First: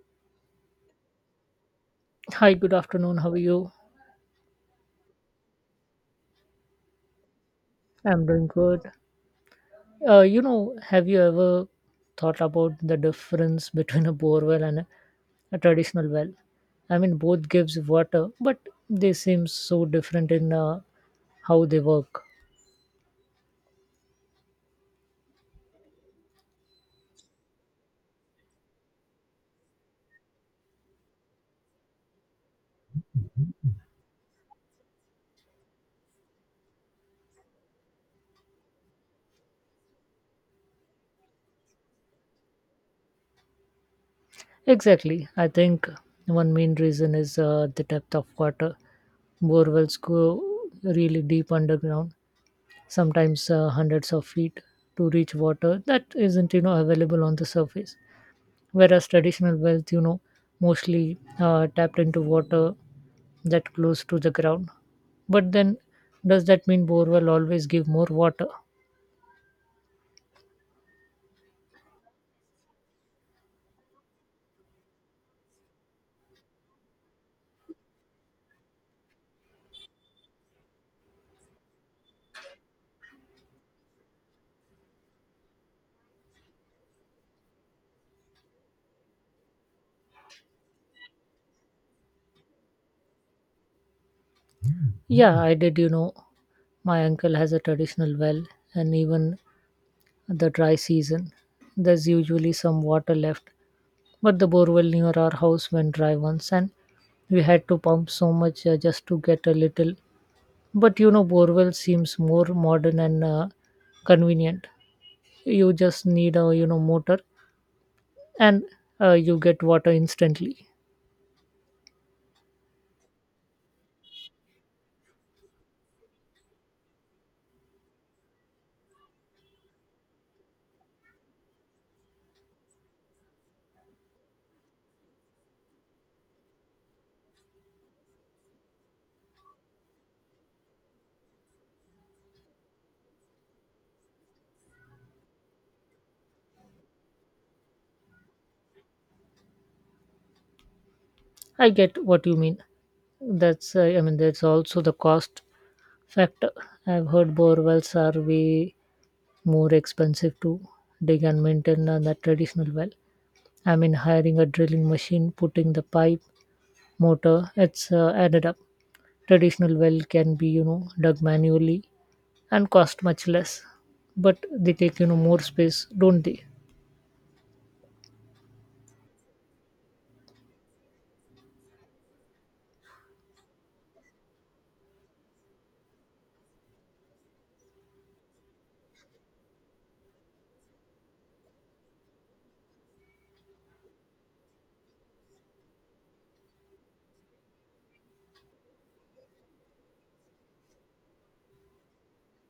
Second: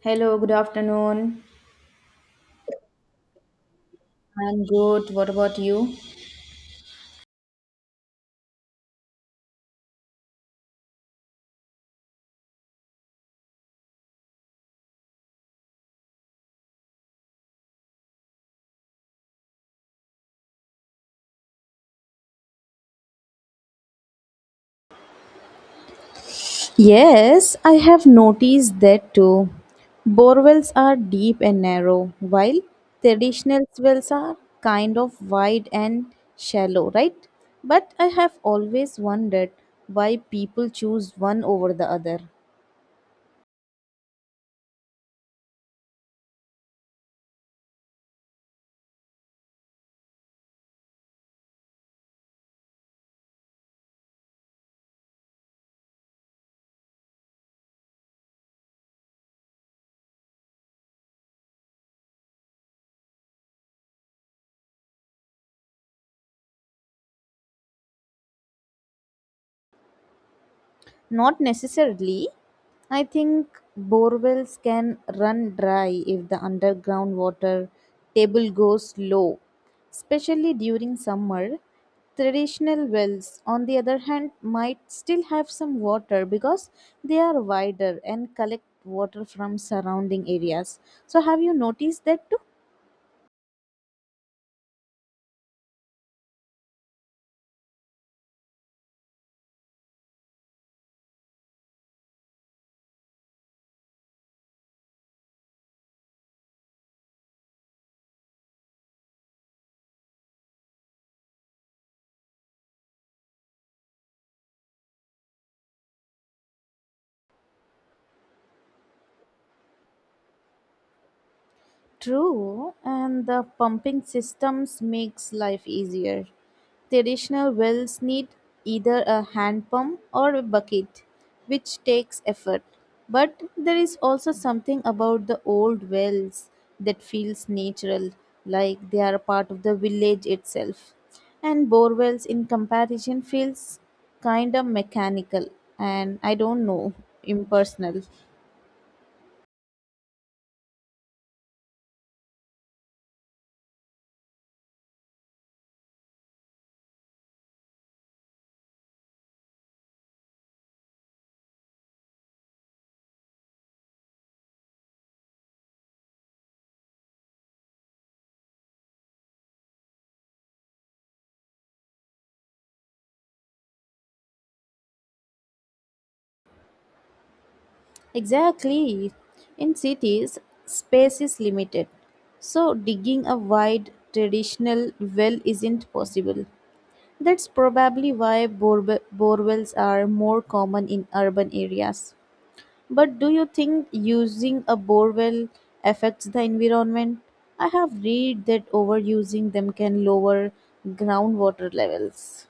Hello, good afternoon. Hi, good afternoon. How are you? I'm good. What about you? I'm doing good. Have you ever thought about the difference between a borewell and a traditional well? I mean, both gives water, but they seem so different in how they work. Yes, I have noticed that too. Borewells are deep and narrow, while traditional wells are kind of wide and shallow, right? But I have always wondered why people choose one over the other. Exactly. I think one main reason is the depth of water. Borewells go really deep underground, sometimes hundreds of feet, to reach water that isn't available on the surface, whereas traditional wells mostly tapped into water that close to the ground. But then does that mean borewell always give more water? Not necessarily. I think borewells can run dry if the underground water table goes low, especially during summer. Traditional wells, on the other hand, might still have some water because they are wider and collect water from surrounding areas. So, have you noticed that too? Yeah, I did. My uncle has a traditional well, and even the dry season there's usually some water left, but the borewell near our house went dry once, and we had to pump so much just to get a little. But borewell seems more modern and convenient. You just need a motor and you get water instantly. True, and the pumping systems makes life easier. Traditional wells need either a hand pump or a bucket, which takes effort. But there is also something about the old wells that feels natural, like they are a part of the village itself. And bore wells in comparison feels kind of mechanical and I don't know, impersonal. I get what you mean. That's I mean that's also the cost factor. I've heard bore wells are way more expensive to dig and maintain than the traditional well. I mean, hiring a drilling machine, putting the pipe, motor, it's added up. Traditional well can be dug manually and cost much less, but they take more space, don't they? Exactly. In cities, space is limited. So, digging a wide traditional well isn't possible. That's probably why borewells are more common in urban areas. But do you think using a borewell affects the environment? I have read that overusing them can lower groundwater levels.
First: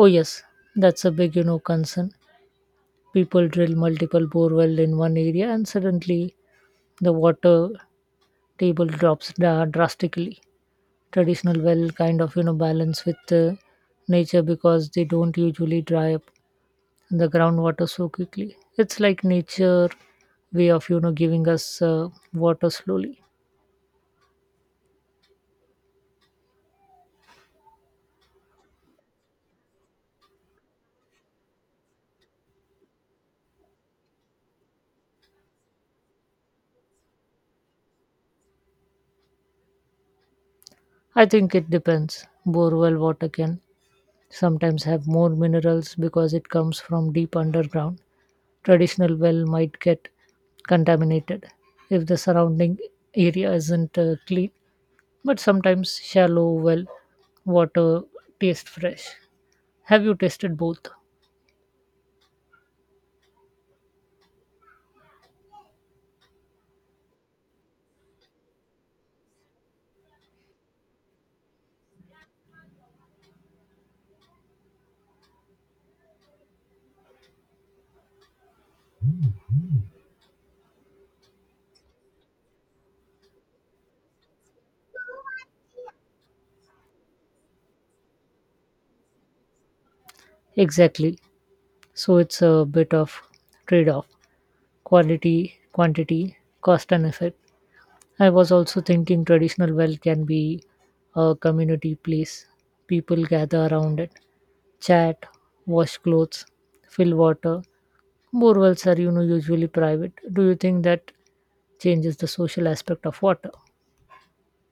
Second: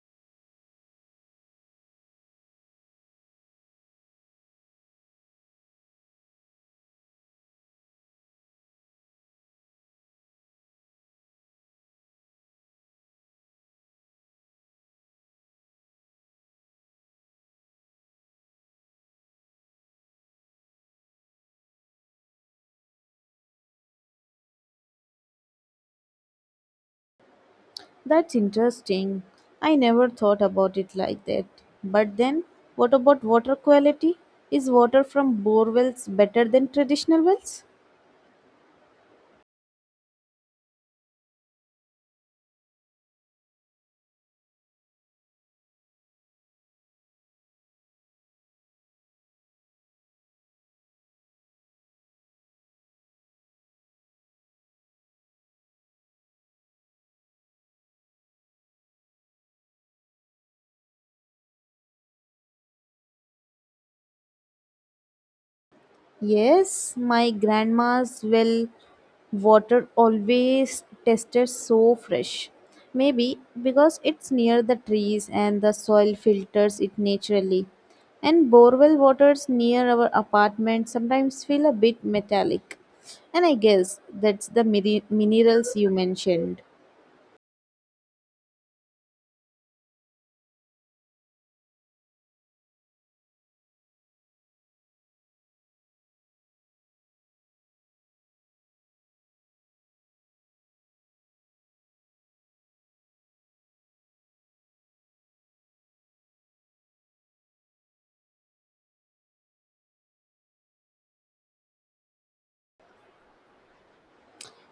Oh yes, that's a big concern. People drill multiple bore wells in one area and suddenly the water table drops drastically. Traditional well kind of balance with nature because they don't usually dry up the groundwater so quickly. It's like nature way of giving us water slowly. That's interesting. I never thought about it like that. But then, what about water quality? Is water from bore wells better than traditional wells? I think it depends. Borewell water can sometimes have more minerals because it comes from deep underground. Traditional well might get contaminated if the surrounding area isn't clean, but sometimes shallow well water tastes fresh. Have you tested both? Yes, my grandma's well water always tasted so fresh. Maybe because it's near the trees and the soil filters it naturally. And borewell waters near our apartment sometimes feel a bit metallic. And I guess that's the minerals you mentioned. Exactly. So it's a bit of trade off: quality, quantity, cost, and effect. I was also thinking traditional well can be a community place. People gather around it, chat, wash clothes, fill water. Bore wells are usually private. Do you think that changes the social aspect of water?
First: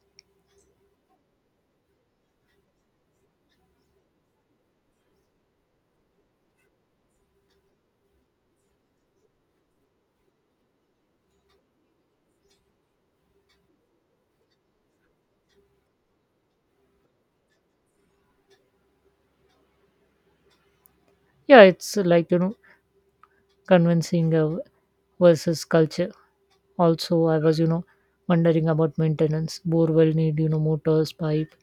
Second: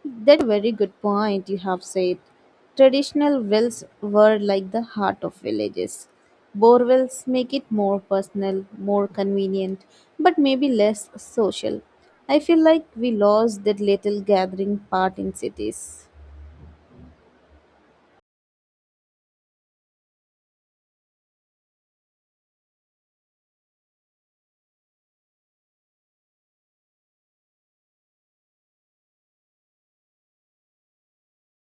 That very good point you have said. Traditional wells were like the heart of villages. Bore wells make it more personal, more convenient, but maybe less social. I feel like we lost that little gathering part in cities. Yeah, it's like convincing versus culture. Also, I was wondering about maintenance. Bore well need motors, pipe,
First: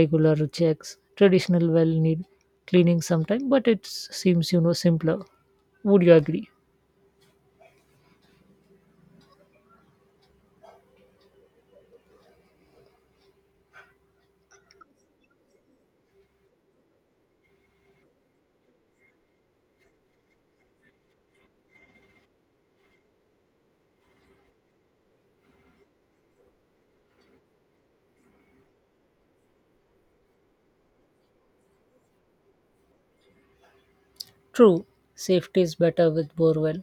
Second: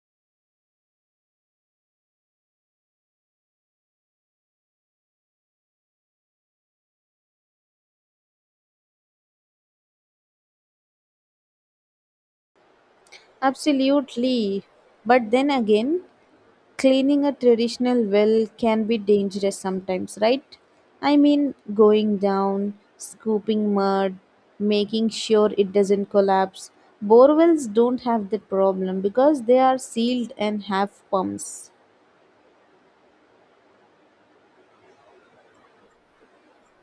regular checks. Traditional well need cleaning sometime, but seems simpler. Would you agree? Absolutely. But then again, cleaning a traditional well can be dangerous sometimes, right? I mean, going down, scooping mud, making sure it doesn't collapse. Borewells don't have that problem because they are sealed and have pumps. True, safety is better with borewell,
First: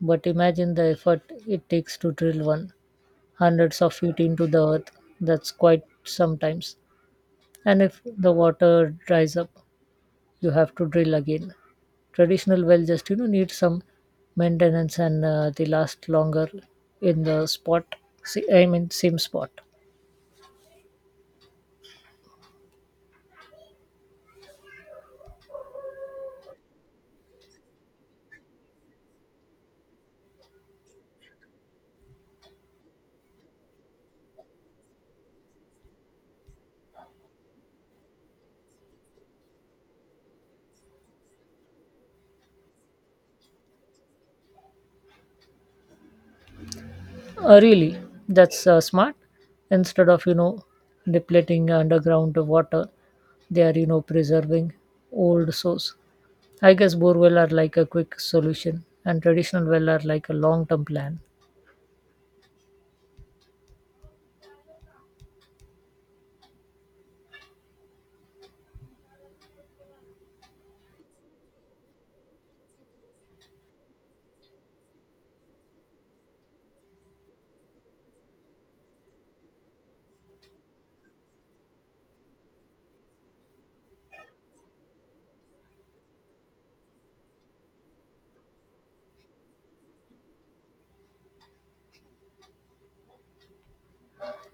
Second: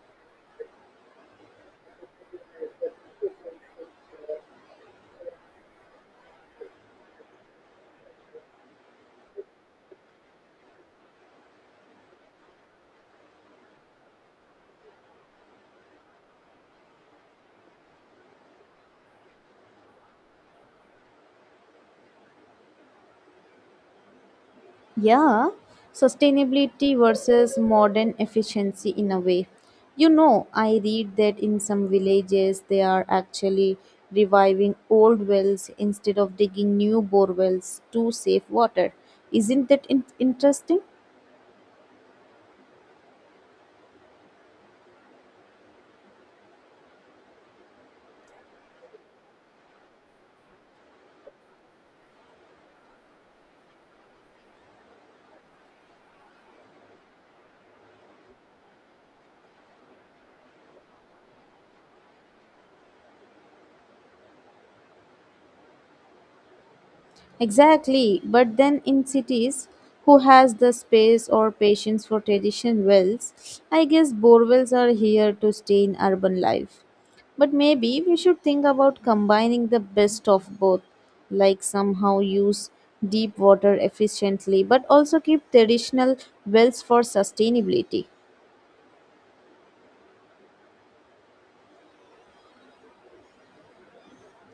but imagine the effort it takes to drill one, hundreds of feet into the earth. That's quite sometimes. And if the water dries up, you have to drill again. Traditional well just need some maintenance, and they last longer in the spot. See, I mean same spot. Yeah, sustainability versus modern efficiency in a way. You know, I read that in some villages they are actually reviving old wells instead of digging new bore wells to save water. Isn't that interesting? Really, that's smart. Instead of depleting underground water, they are preserving old source. I guess borewell are like a quick solution, and traditional well are like a long-term plan. Exactly, but then in cities, who has the space or patience for tradition wells? I guess borewells are here to stay in urban life. But maybe we should think about combining the best of both, like somehow use deep water efficiently, but also keep traditional wells for sustainability.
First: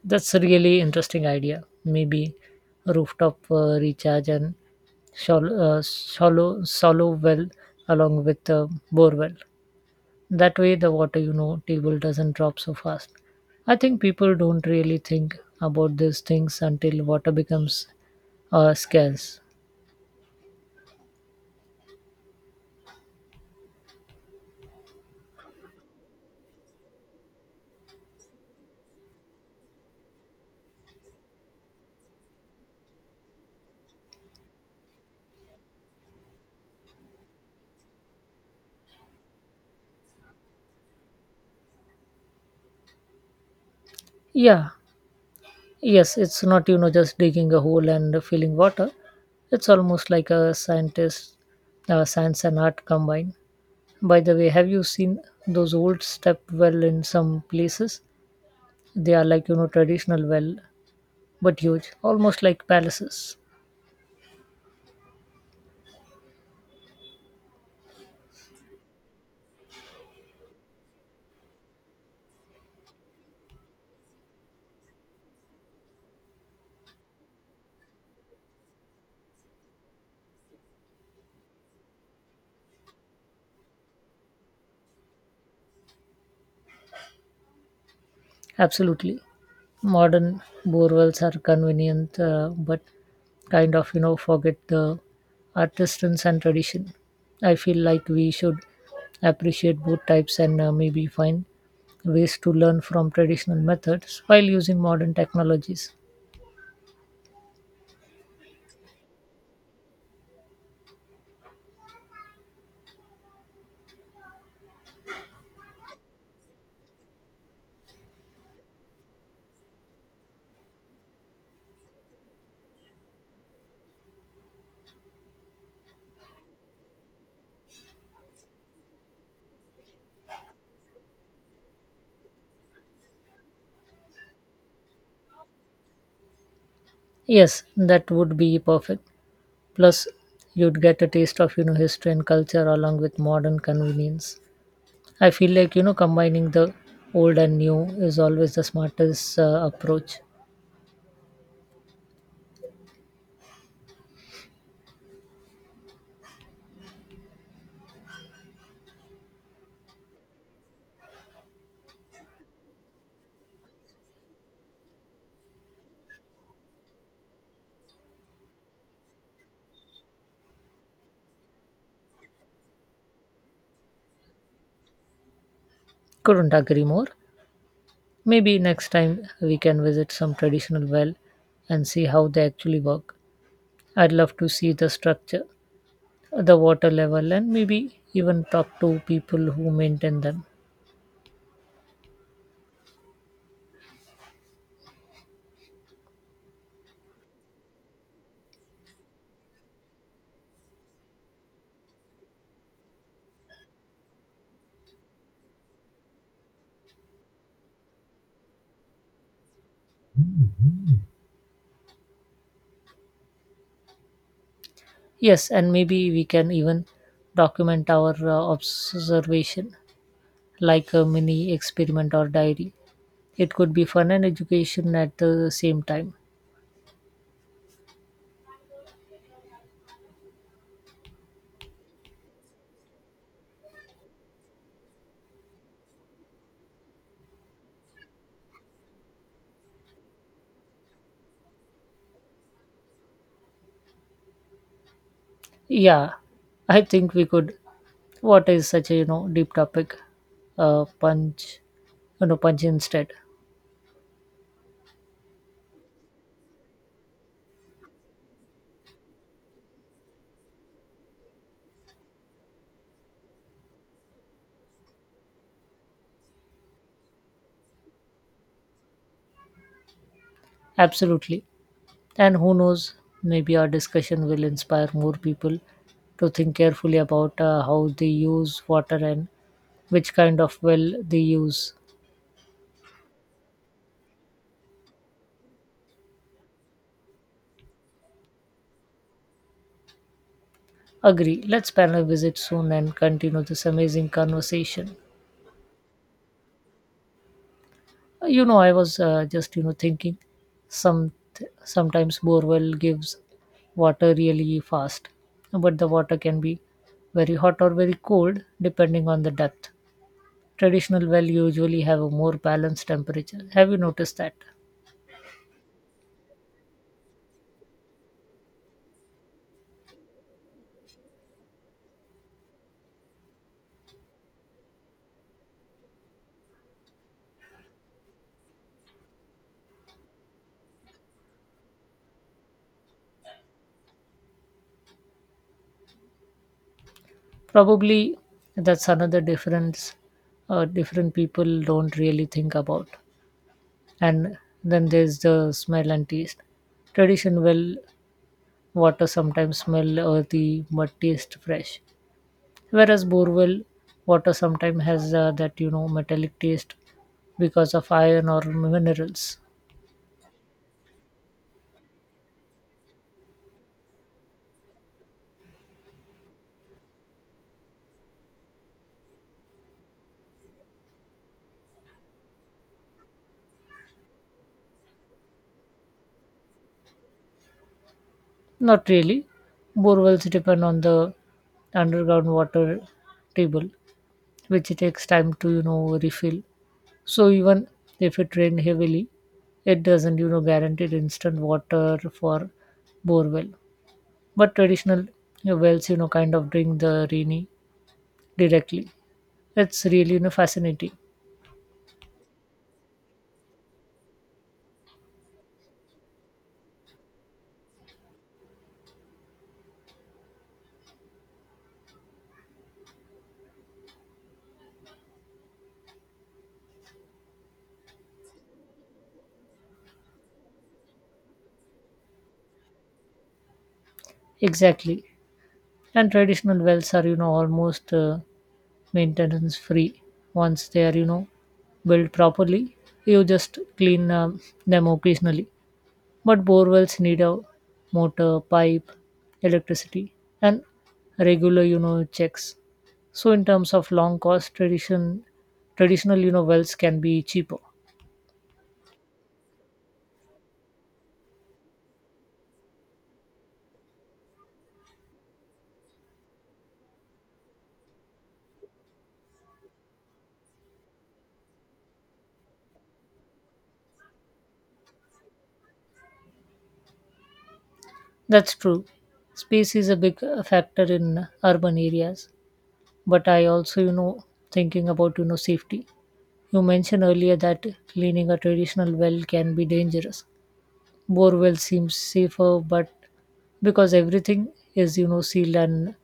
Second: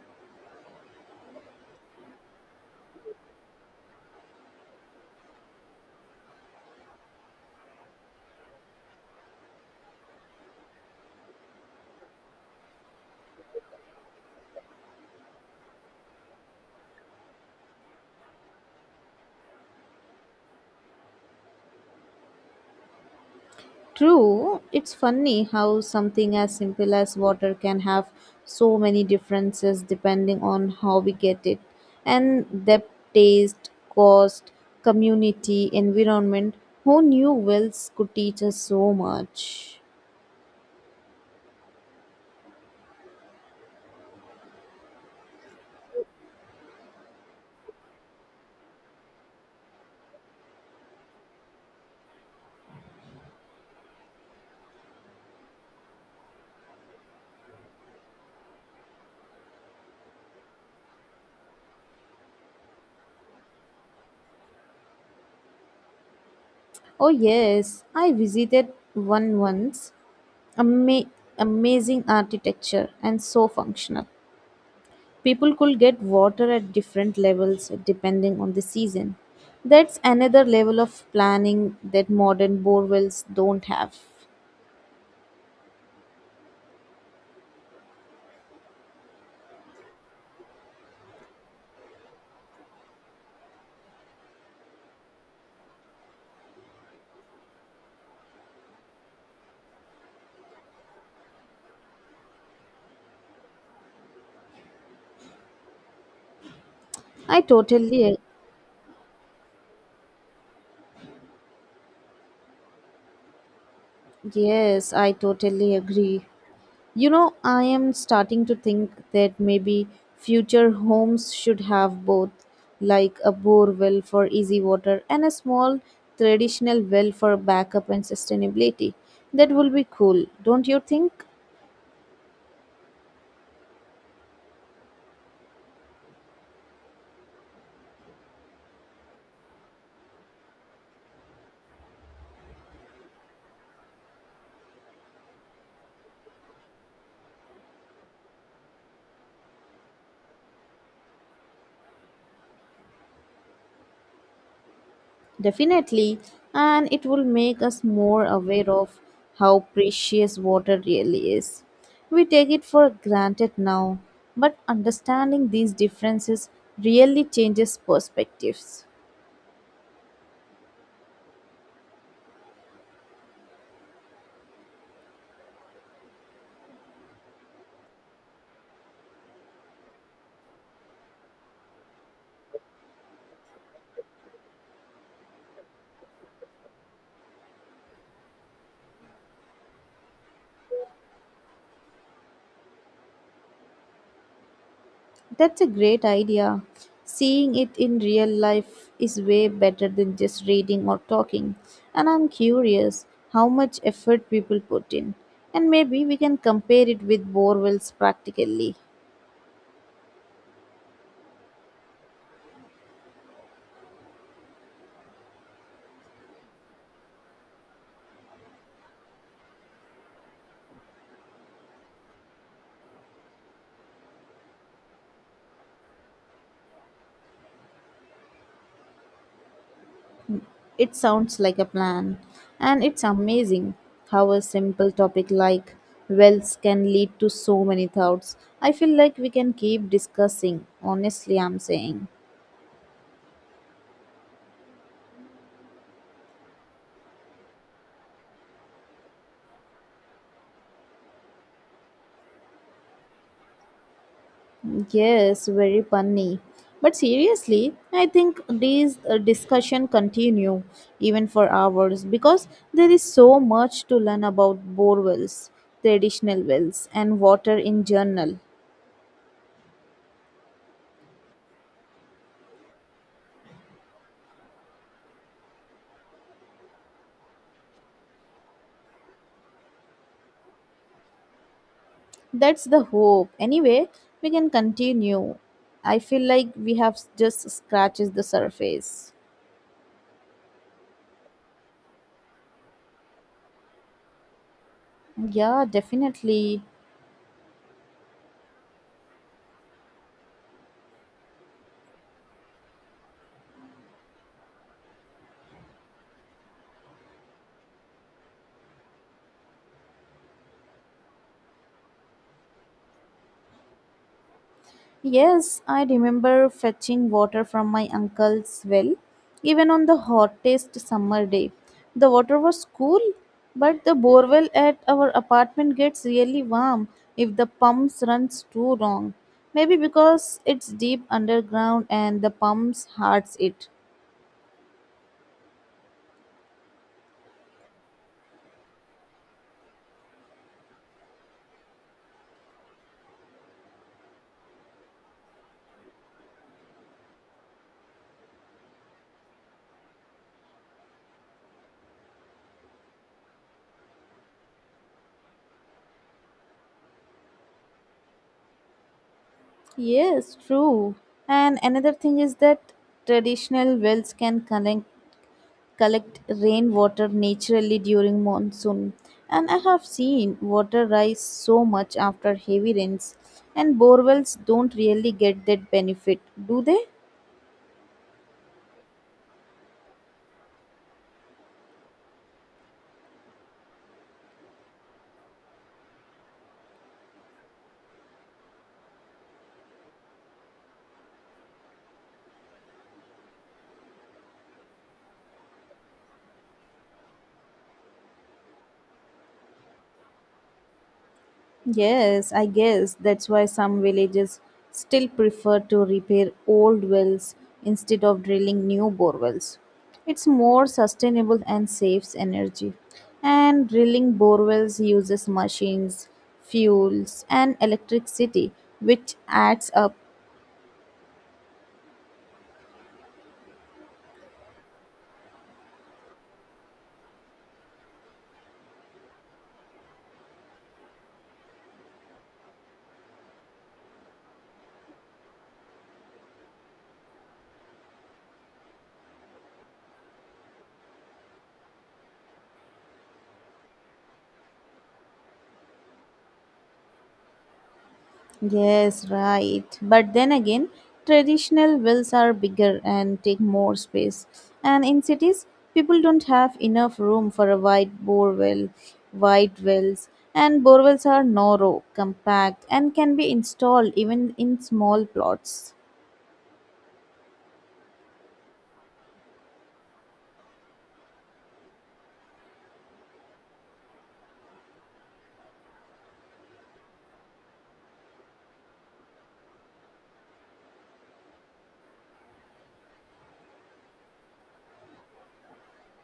That's a really interesting idea. Maybe rooftop recharge and shallow well along with borewell. That way, the water, table doesn't drop so fast. I think people don't really think about these things until water becomes scarce. True, it's funny how something as simple as water can have so many differences depending on how we get it. And depth, taste, cost, community, environment. Who knew wells could teach us so much? Yeah, yes, it's, not, you know, just digging a hole and filling water. It's almost like a scientist, science and art combined. By the way, have you seen those old step well in some places? They are like, traditional well, but huge, almost like palaces. Oh, yes, I visited one once. Ama- Amazing architecture and so functional. People could get water at different levels depending on the season. That's another level of planning that modern bore wells don't have. Absolutely. Modern borewells are convenient, but kind of forget the artisans and tradition. I feel like we should appreciate both types, and maybe find ways to learn from traditional methods while using modern technologies. I totally, ag- yes, I totally agree. You know, I am starting to think that maybe future homes should have both, like a bore well for easy water and a small traditional well for backup and sustainability. That will be cool, don't you think? Yes, that would be perfect. Plus you'd get a taste of history and culture along with modern convenience. I feel like combining the old and new is always the smartest approach. Definitely, and it will make us more aware of how precious water really is. We take it for granted now, but understanding these differences really changes perspectives. Couldn't agree more. Maybe next time we can visit some traditional well and see how they actually work. I'd love to see the structure, the water level, and maybe even talk to people who maintain them. That's a great idea. Seeing it in real life is way better than just reading or talking, and I'm curious how much effort people put in. And maybe we can compare it with bore wells practically. Yes, and maybe we can even document our observation like a mini experiment or diary. It could be fun and education at the same time. It sounds like a plan. And it's amazing how a simple topic like wells can lead to so many thoughts. I feel like we can keep discussing, honestly, I'm saying. Yeah, I think we could. What is such a deep topic? Punch, punch instead. Yes, very funny. But seriously, I think these discussion continue even for hours because there is so much to learn about bore wells, traditional wells, and water in general. Absolutely. And who knows, maybe our discussion will inspire more people to think carefully about how they use water and which kind of well they use. That's the hope. Anyway, we can continue. I feel like we have just scratches the surface. Agree. Let's plan a visit soon and continue this amazing conversation. Yeah, definitely. You know, I was just thinking, some sometimes borewell gives water really fast, but the water can be very hot or very cold depending on the depth. Traditional well usually have a more balanced temperature. Have you noticed that? Yes, I remember fetching water from my uncle's well, even on the hottest summer day. The water was cool, but the borewell at our apartment gets really warm if the pumps runs too long. Maybe because it's deep underground and the pumps hurts it. Probably. That's another difference different people don't really think about. And then there's the smell and taste. Tradition well water sometimes smell earthy but taste fresh, whereas borewell water sometimes has that metallic taste because of iron or minerals. Yes, true. And another thing is that traditional wells can collect rainwater naturally during monsoon. And I have seen water rise so much after heavy rains, and bore wells don't really get that benefit, do they? Not really. Borewells depend on the underground water table, which takes time to refill. So even if it rain heavily, it doesn't guaranteed instant water for borewell. But traditional you wells kind of drink the rainy directly. It's really fascinating. Yes, I guess that's why some villages still prefer to repair old wells instead of drilling new borewells. It's more sustainable and saves energy. And drilling borewells uses machines, fuels, and electricity, which adds up. Exactly, and traditional wells are almost maintenance free once they are built properly. You just clean them occasionally. But borewells need a motor, pipe, electricity, and regular, checks. So in terms of long cost, traditional, wells can be cheaper. Yes, right. But then again, traditional wells are bigger and take more space. And in cities, people don't have enough room for a wide wells. And bore wells are narrow, compact, and can be installed even in small plots. That's true. Space is a big factor in urban areas, but I also, thinking about, safety. You mentioned earlier that cleaning a traditional well can be dangerous. Bore well seems safer, but because everything is, sealed and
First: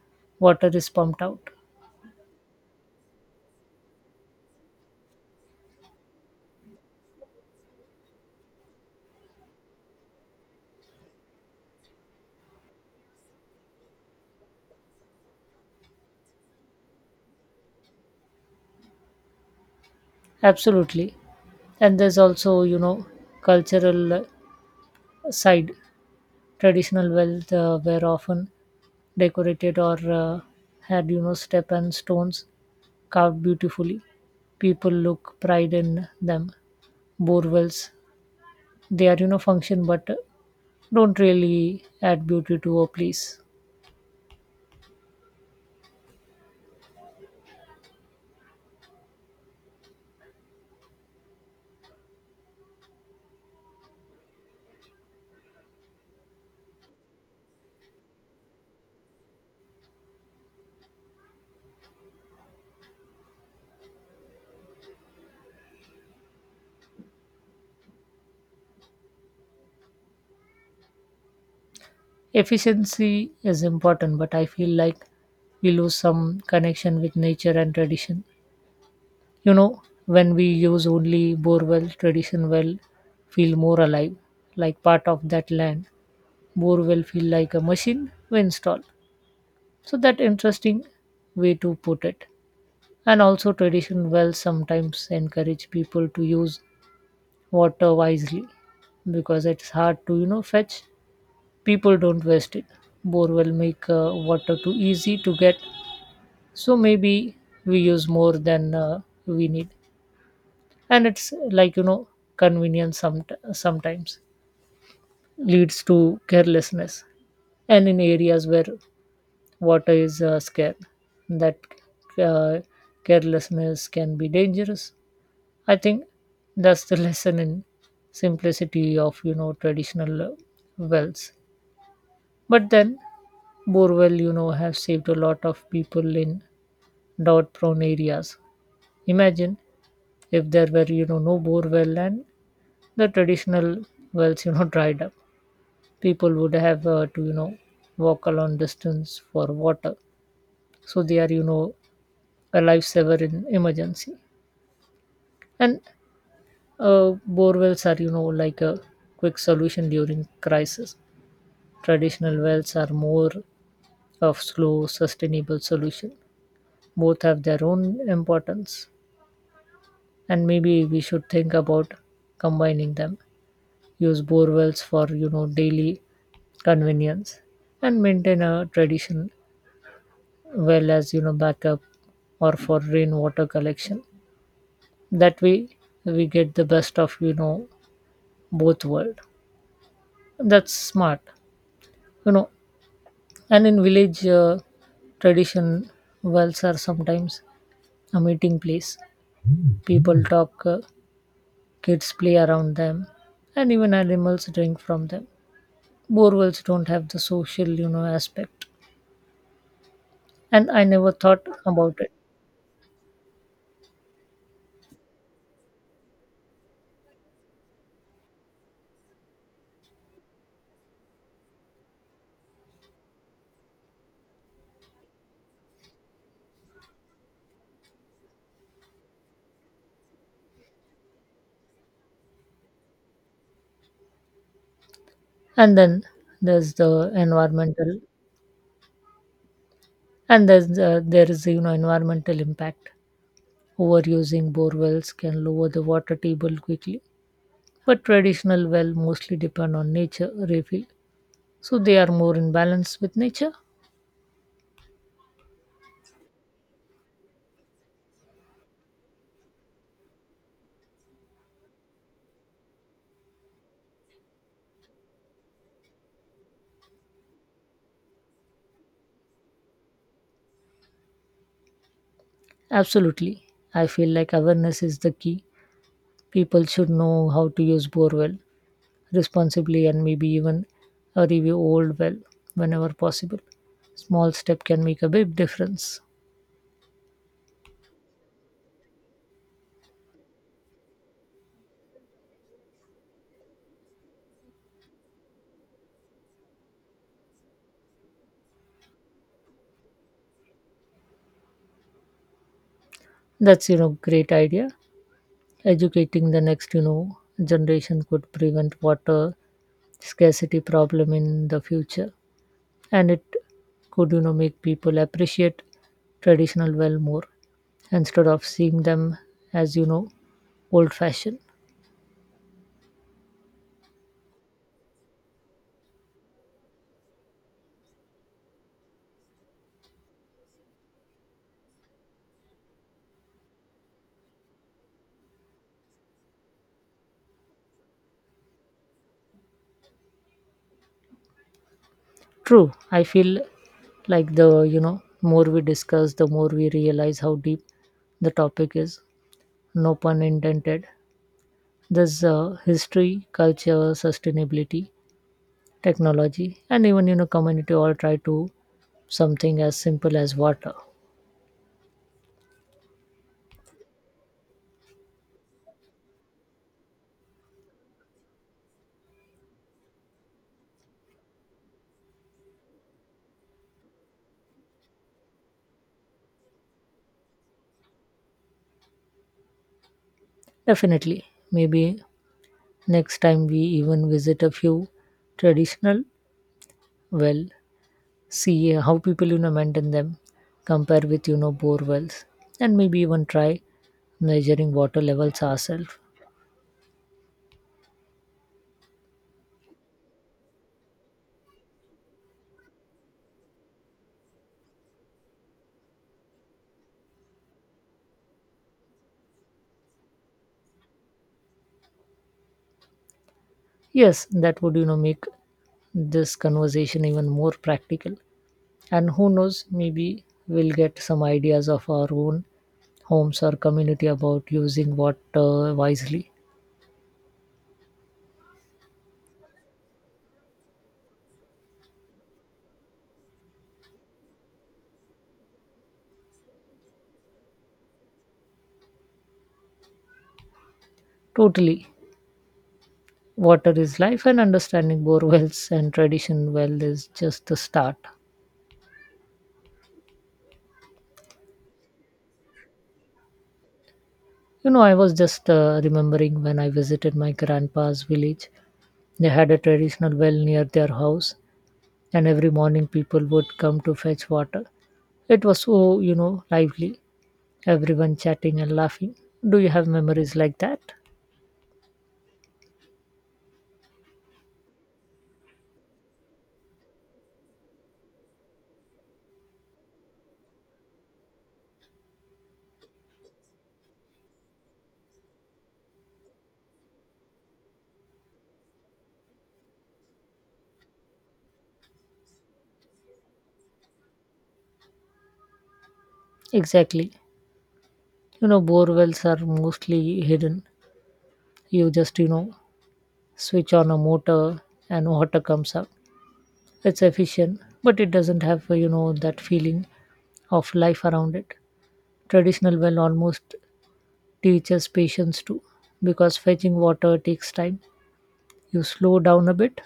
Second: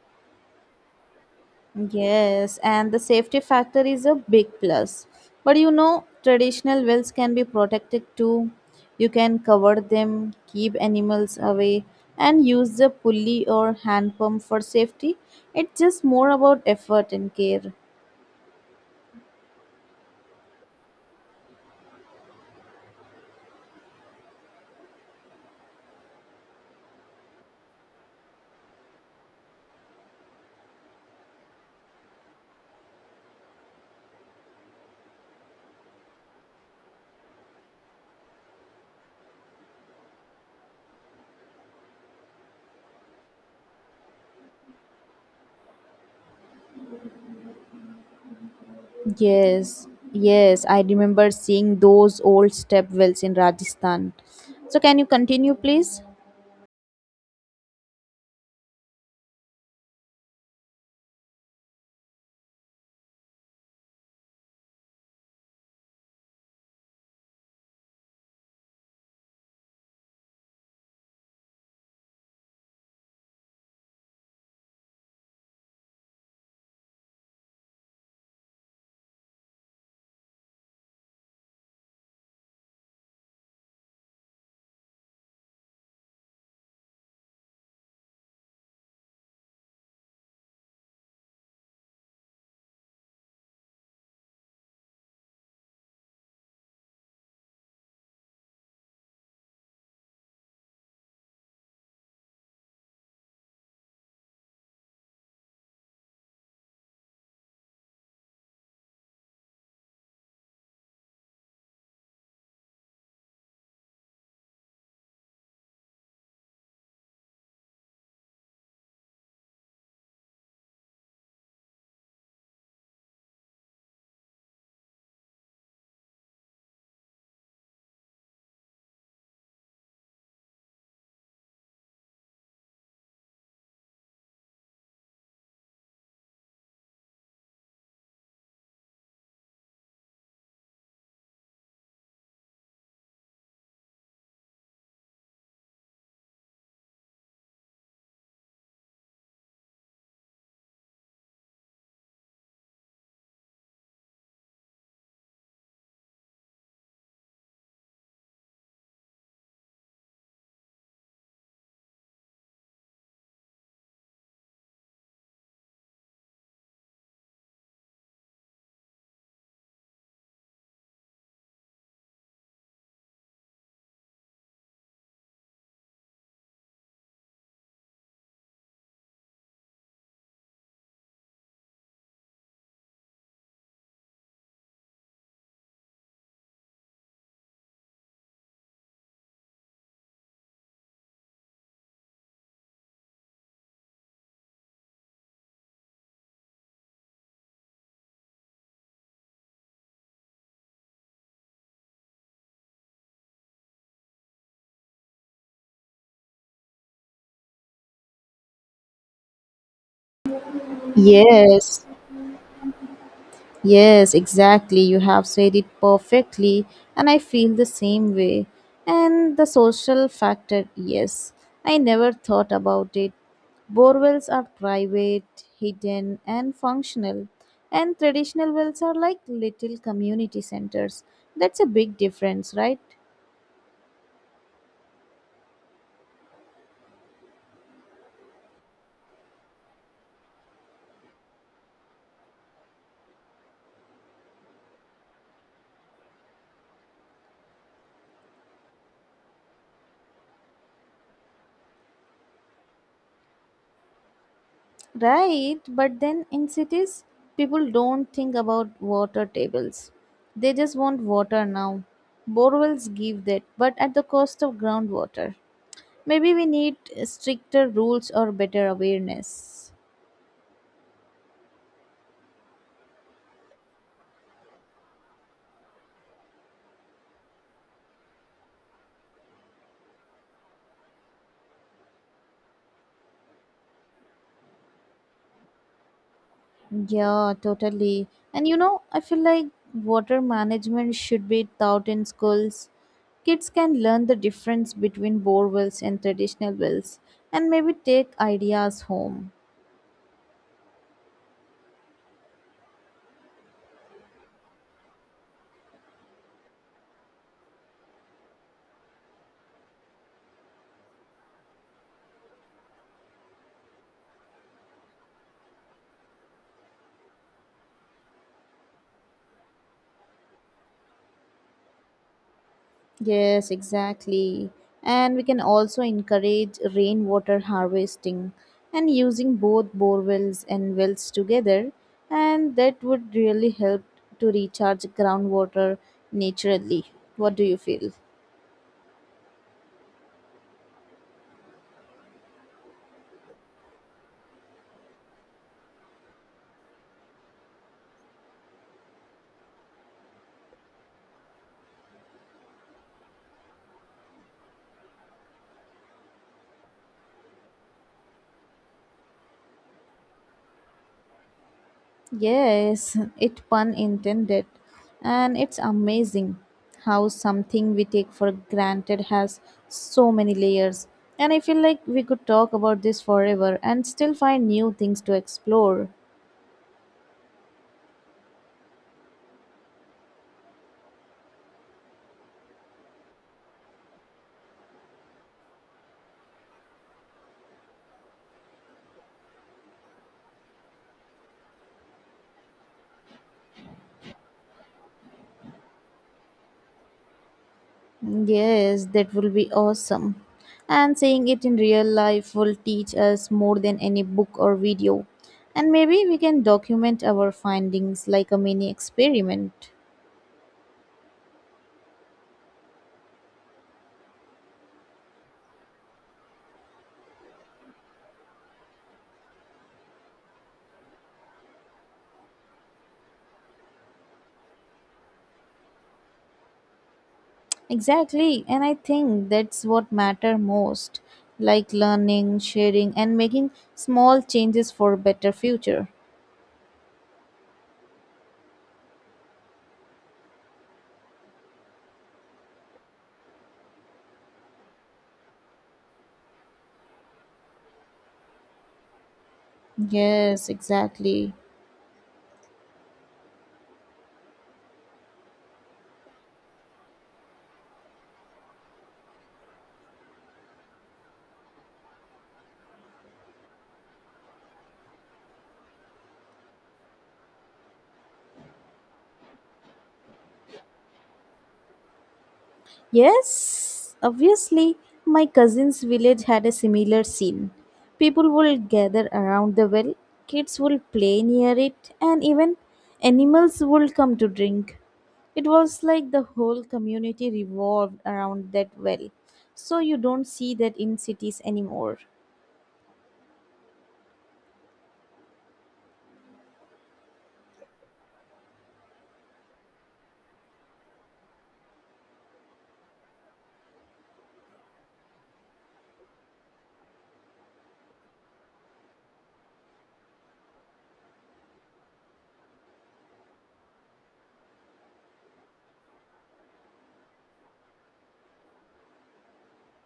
water is pumped out. Yes, and the safety factor is a big plus. But you know, traditional wells can be protected too. You can cover them, keep animals away, and use the pulley or hand pump for safety. It's just more about effort and care. Absolutely. And there's also, cultural side. Traditional wealth were often decorated or had, step and stones carved beautifully. People look pride in them. Bore wells, they are, function but don't really add beauty to a place. Yes, yes, I remember seeing those old step wells in Rajasthan. So, can you continue, please? Efficiency is important, but I feel like we lose some connection with nature and tradition. You know, when we use only borewell, tradition well feel more alive, like part of that land. Borewell feel like a machine we install. So that interesting way to put it. And also tradition wells sometimes encourage people to use water wisely because it's hard to fetch. People don't waste it. Borewell make water too easy to get, so maybe we use more than we need. And it's like convenience sometimes leads to carelessness. And in areas where water is scarce, that uh, carelessness can be dangerous. I think that's the lesson in simplicity of traditional wells. But then borewell have saved a lot of people in drought prone areas. Imagine if there were no borewell and the traditional wells dried up. People would have to walk a long distance for water. So they are a lifesaver in emergency. And uh, bore wells are like a quick solution during crisis. Traditional wells are more of slow sustainable solution. Both have their own importance, and maybe we should think about combining them. Use bore wells for daily convenience and maintain a tradition well as backup or for rainwater collection. That way we get the best of both world. That's smart, you know. And in village tradition wells are sometimes a meeting place. People talk, kids play around them, and even animals drink from them. Borewells don't have the social aspect, and I never thought Yes. about it. Yes, exactly. You have said it perfectly, and I feel the same way. And the social factor, yes, I never thought about it. Borewells are private, hidden, and functional, and traditional wells are like little community centers. That's a big difference, right? And then there's the environmental And there's, there is, you know, environmental impact. Overusing borewells can lower the water table quickly, but traditional well mostly depend on nature refill, so they are more in balance with nature. Right, but then in cities, people don't think about water tables. They just want water now. Borewells give that, but at the cost of groundwater. Maybe we need stricter rules or better awareness. Absolutely, I feel like awareness is the key. People should know how to use borewell responsibly and maybe even a review old well whenever possible. Small step can make a big difference. Yeah, totally. And you know, I feel like water management should be taught in schools. Kids can learn the difference between bore wells and traditional wells and maybe take ideas home. That's great idea. Educating the next, generation could prevent water scarcity problem in the future, and it could, make people appreciate traditional well more instead of seeing them as old fashioned. Yes, exactly. And we can also encourage rainwater harvesting and using both bore wells and wells together, and that would really help to recharge groundwater naturally. What do you feel? True, I feel like the more we discuss, the more we realize how deep the topic is. No pun intended. There's history, culture, sustainability, technology, and even community all try to something as simple as water. Yes, it pun intended. And it's amazing how something we take for granted has so many layers. And I feel like we could talk about this forever and still find new things to explore. Definitely. Maybe next time we even visit a few traditional well, see how people maintain them, compare with bore wells, and maybe even try measuring water levels ourselves. Yes, that will be awesome. And seeing it in real life will teach us more than any book or video. And maybe we can document our findings like a mini experiment. Yes, that would make this conversation even more practical. And who knows, maybe we'll get some ideas of our own homes or community about using water wisely. Exactly, and I think that's what matter most, like learning, sharing and making small changes for a better future. Totally. Water is life, and understanding borewells and tradition well is just the start. Yes, exactly. You know, I was just remembering when I visited my grandpa's village. They had a traditional well near their house, and every morning people would come to fetch water. It was so, lively, everyone chatting and laughing. Do you have memories like that? Yes, obviously, my cousin's village had a similar scene. People would gather around the well, kids would play near it, and even animals would come to drink. It was like the whole community revolved around that well. So you don't see that in cities anymore. Exactly. You know, borewells are mostly hidden. You just, switch on a motor and water comes up. It's efficient, but it doesn't have you know that feeling of life around it. Traditional well almost teaches patience too, because fetching water takes time. You slow down a bit.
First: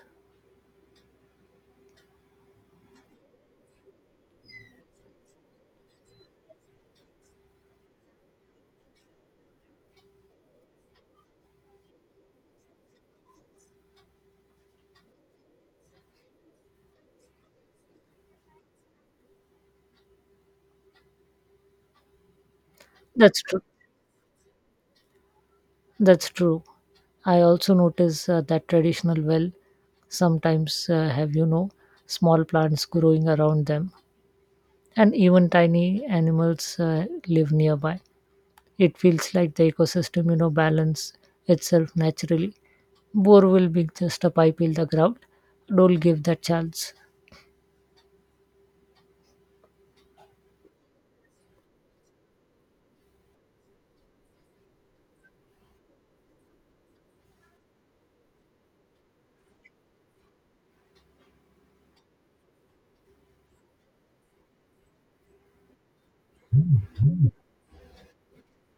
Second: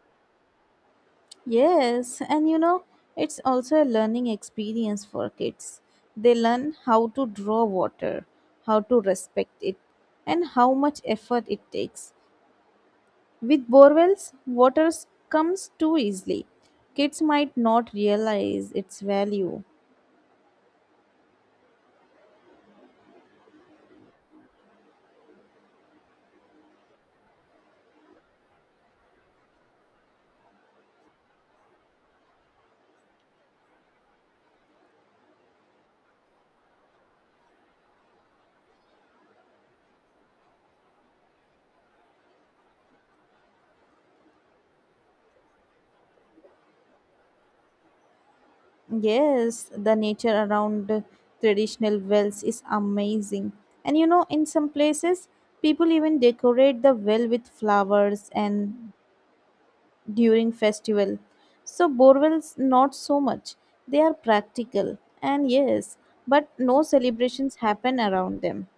Yes, and you know, it's also a learning experience for kids. They learn how to draw water, how to respect it, and how much effort it takes. With borewells, water comes too easily. Kids might not realize its value. that's true that's true. I also notice that traditional well sometimes have small plants growing around them, and even tiny animals live nearby. It feels like the ecosystem balance itself naturally. Bore will be just a pipe in the ground. Don't give that chance. Yes, the nature around traditional wells is amazing. And you know, in some places, people even decorate the well with flowers and during festival. So borewells not so much. They are practical and yes, but no celebrations happen around them.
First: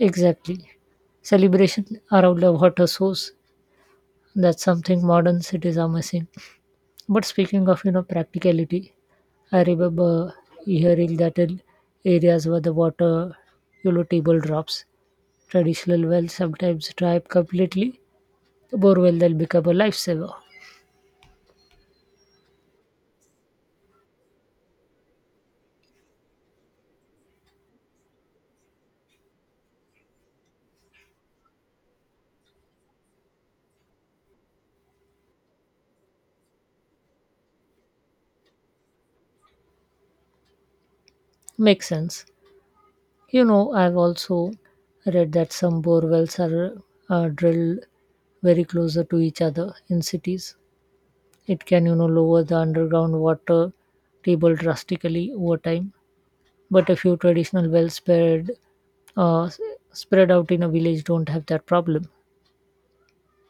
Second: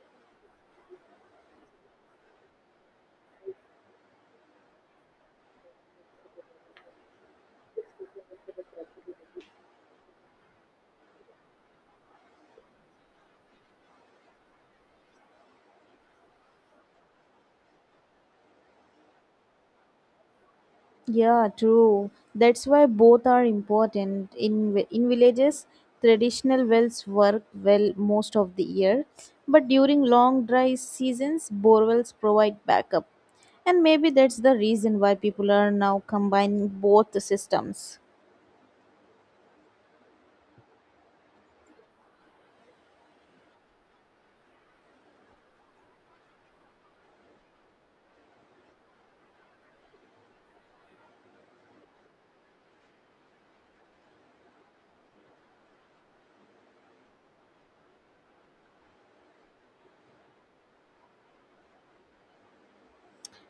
Exactly. Celebration around a water source. That's something modern cities are missing. But speaking of practicality, I remember hearing that in areas where the water table drops, traditional wells sometimes dry up completely. Borewell then become a lifesaver. Yeah, true. That's why both are important. In villages, traditional wells work well most of the year, but during long dry seasons, bore wells provide backup. And maybe that's the reason why people are now combining both the systems. Makes sense. You know, I've also read that some bore wells are drilled very closer to each other in cities. It can, lower the underground water table drastically over time. But a few traditional wells spread uh, s- spread out in a village don't have that problem.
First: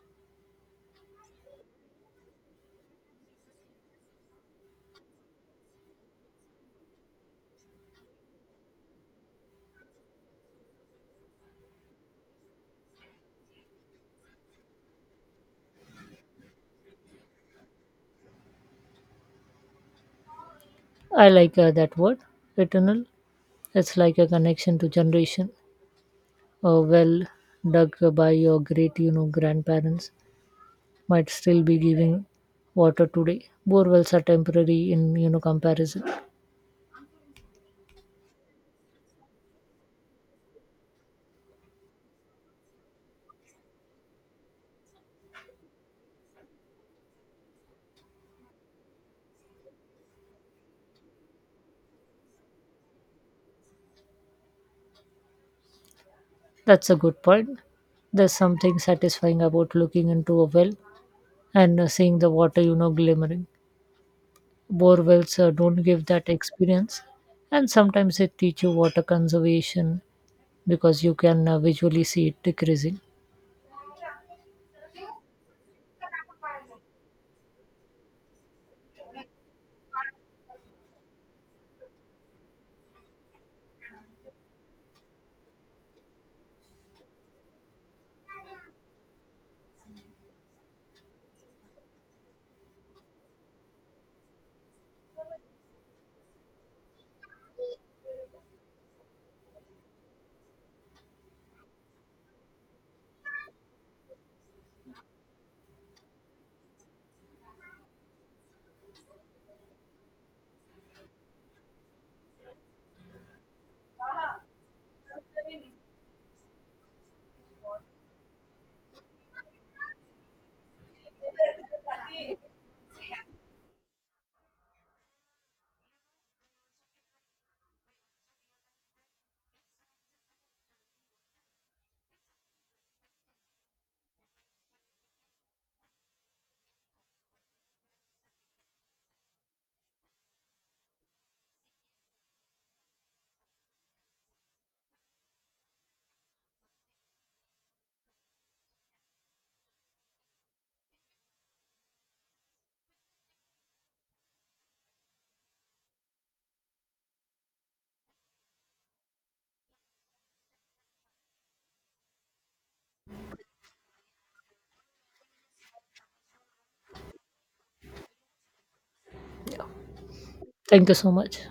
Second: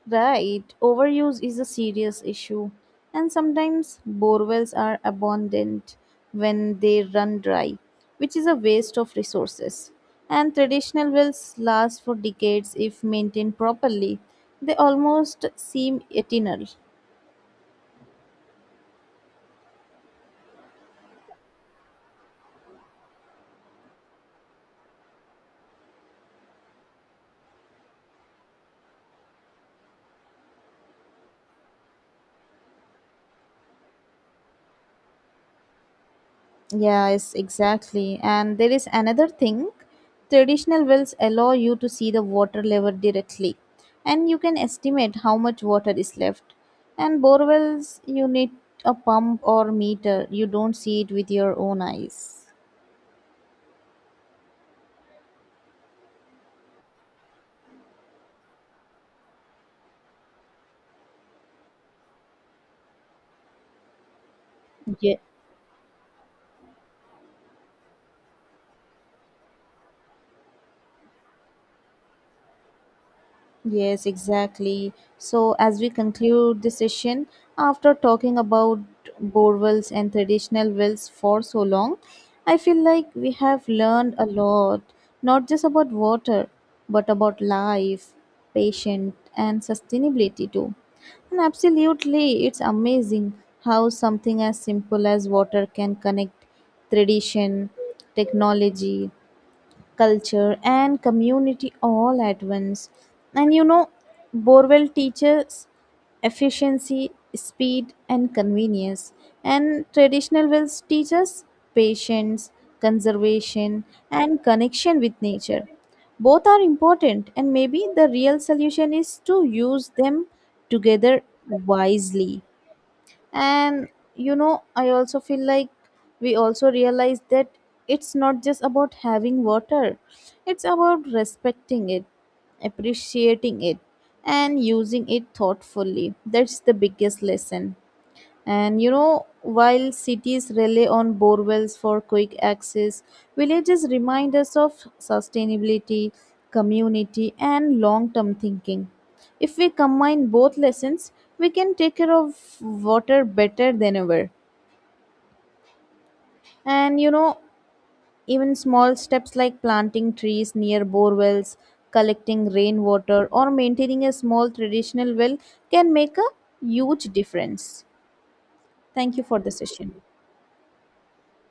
Right, overuse is a serious issue, and sometimes borewells are abundant when they run dry, which is a waste of resources. And traditional wells last for decades if maintained properly. They almost seem eternal. I like that word, eternal. It's like a connection to generation. A well dug by your great, grandparents might still be giving water today. Borewells are temporary in comparison. Yes, exactly. And there is another thing, traditional wells allow you to see the water level directly, and you can estimate how much water is left. And bore wells, you need a pump or meter, you don't see it with your own eyes. That's a good point. There's something satisfying about looking into a well and seeing the water glimmering. Yeah. Borewells don't give that experience, and sometimes they teach you water conservation because you can visually see it decreasing. Yes, exactly. So, as we conclude the session, after talking about bore wells and traditional wells for so long, I feel like we have learned a lot, not just about water, but about life, patience, and sustainability too. And absolutely, it's amazing how something as simple as water can connect tradition, technology, culture and community all at once. And you know, borewell teaches efficiency, speed and convenience, and traditional wells teach us patience, conservation and connection with nature. Both are important, and maybe the real solution is to use them together wisely. And you know, I also feel like we also realize that it's not just about having water, it's about respecting it, appreciating it, and using it thoughtfully. That's the biggest lesson. And you know, while cities rely on borewells for quick access, villages remind us of sustainability, community, and long term thinking. If we combine both lessons, we can take care of water better than ever. And you know, even small steps like planting trees near borewells, collecting rainwater, or maintaining a small traditional well can make a huge difference. Thank you for the session. Thank you so much.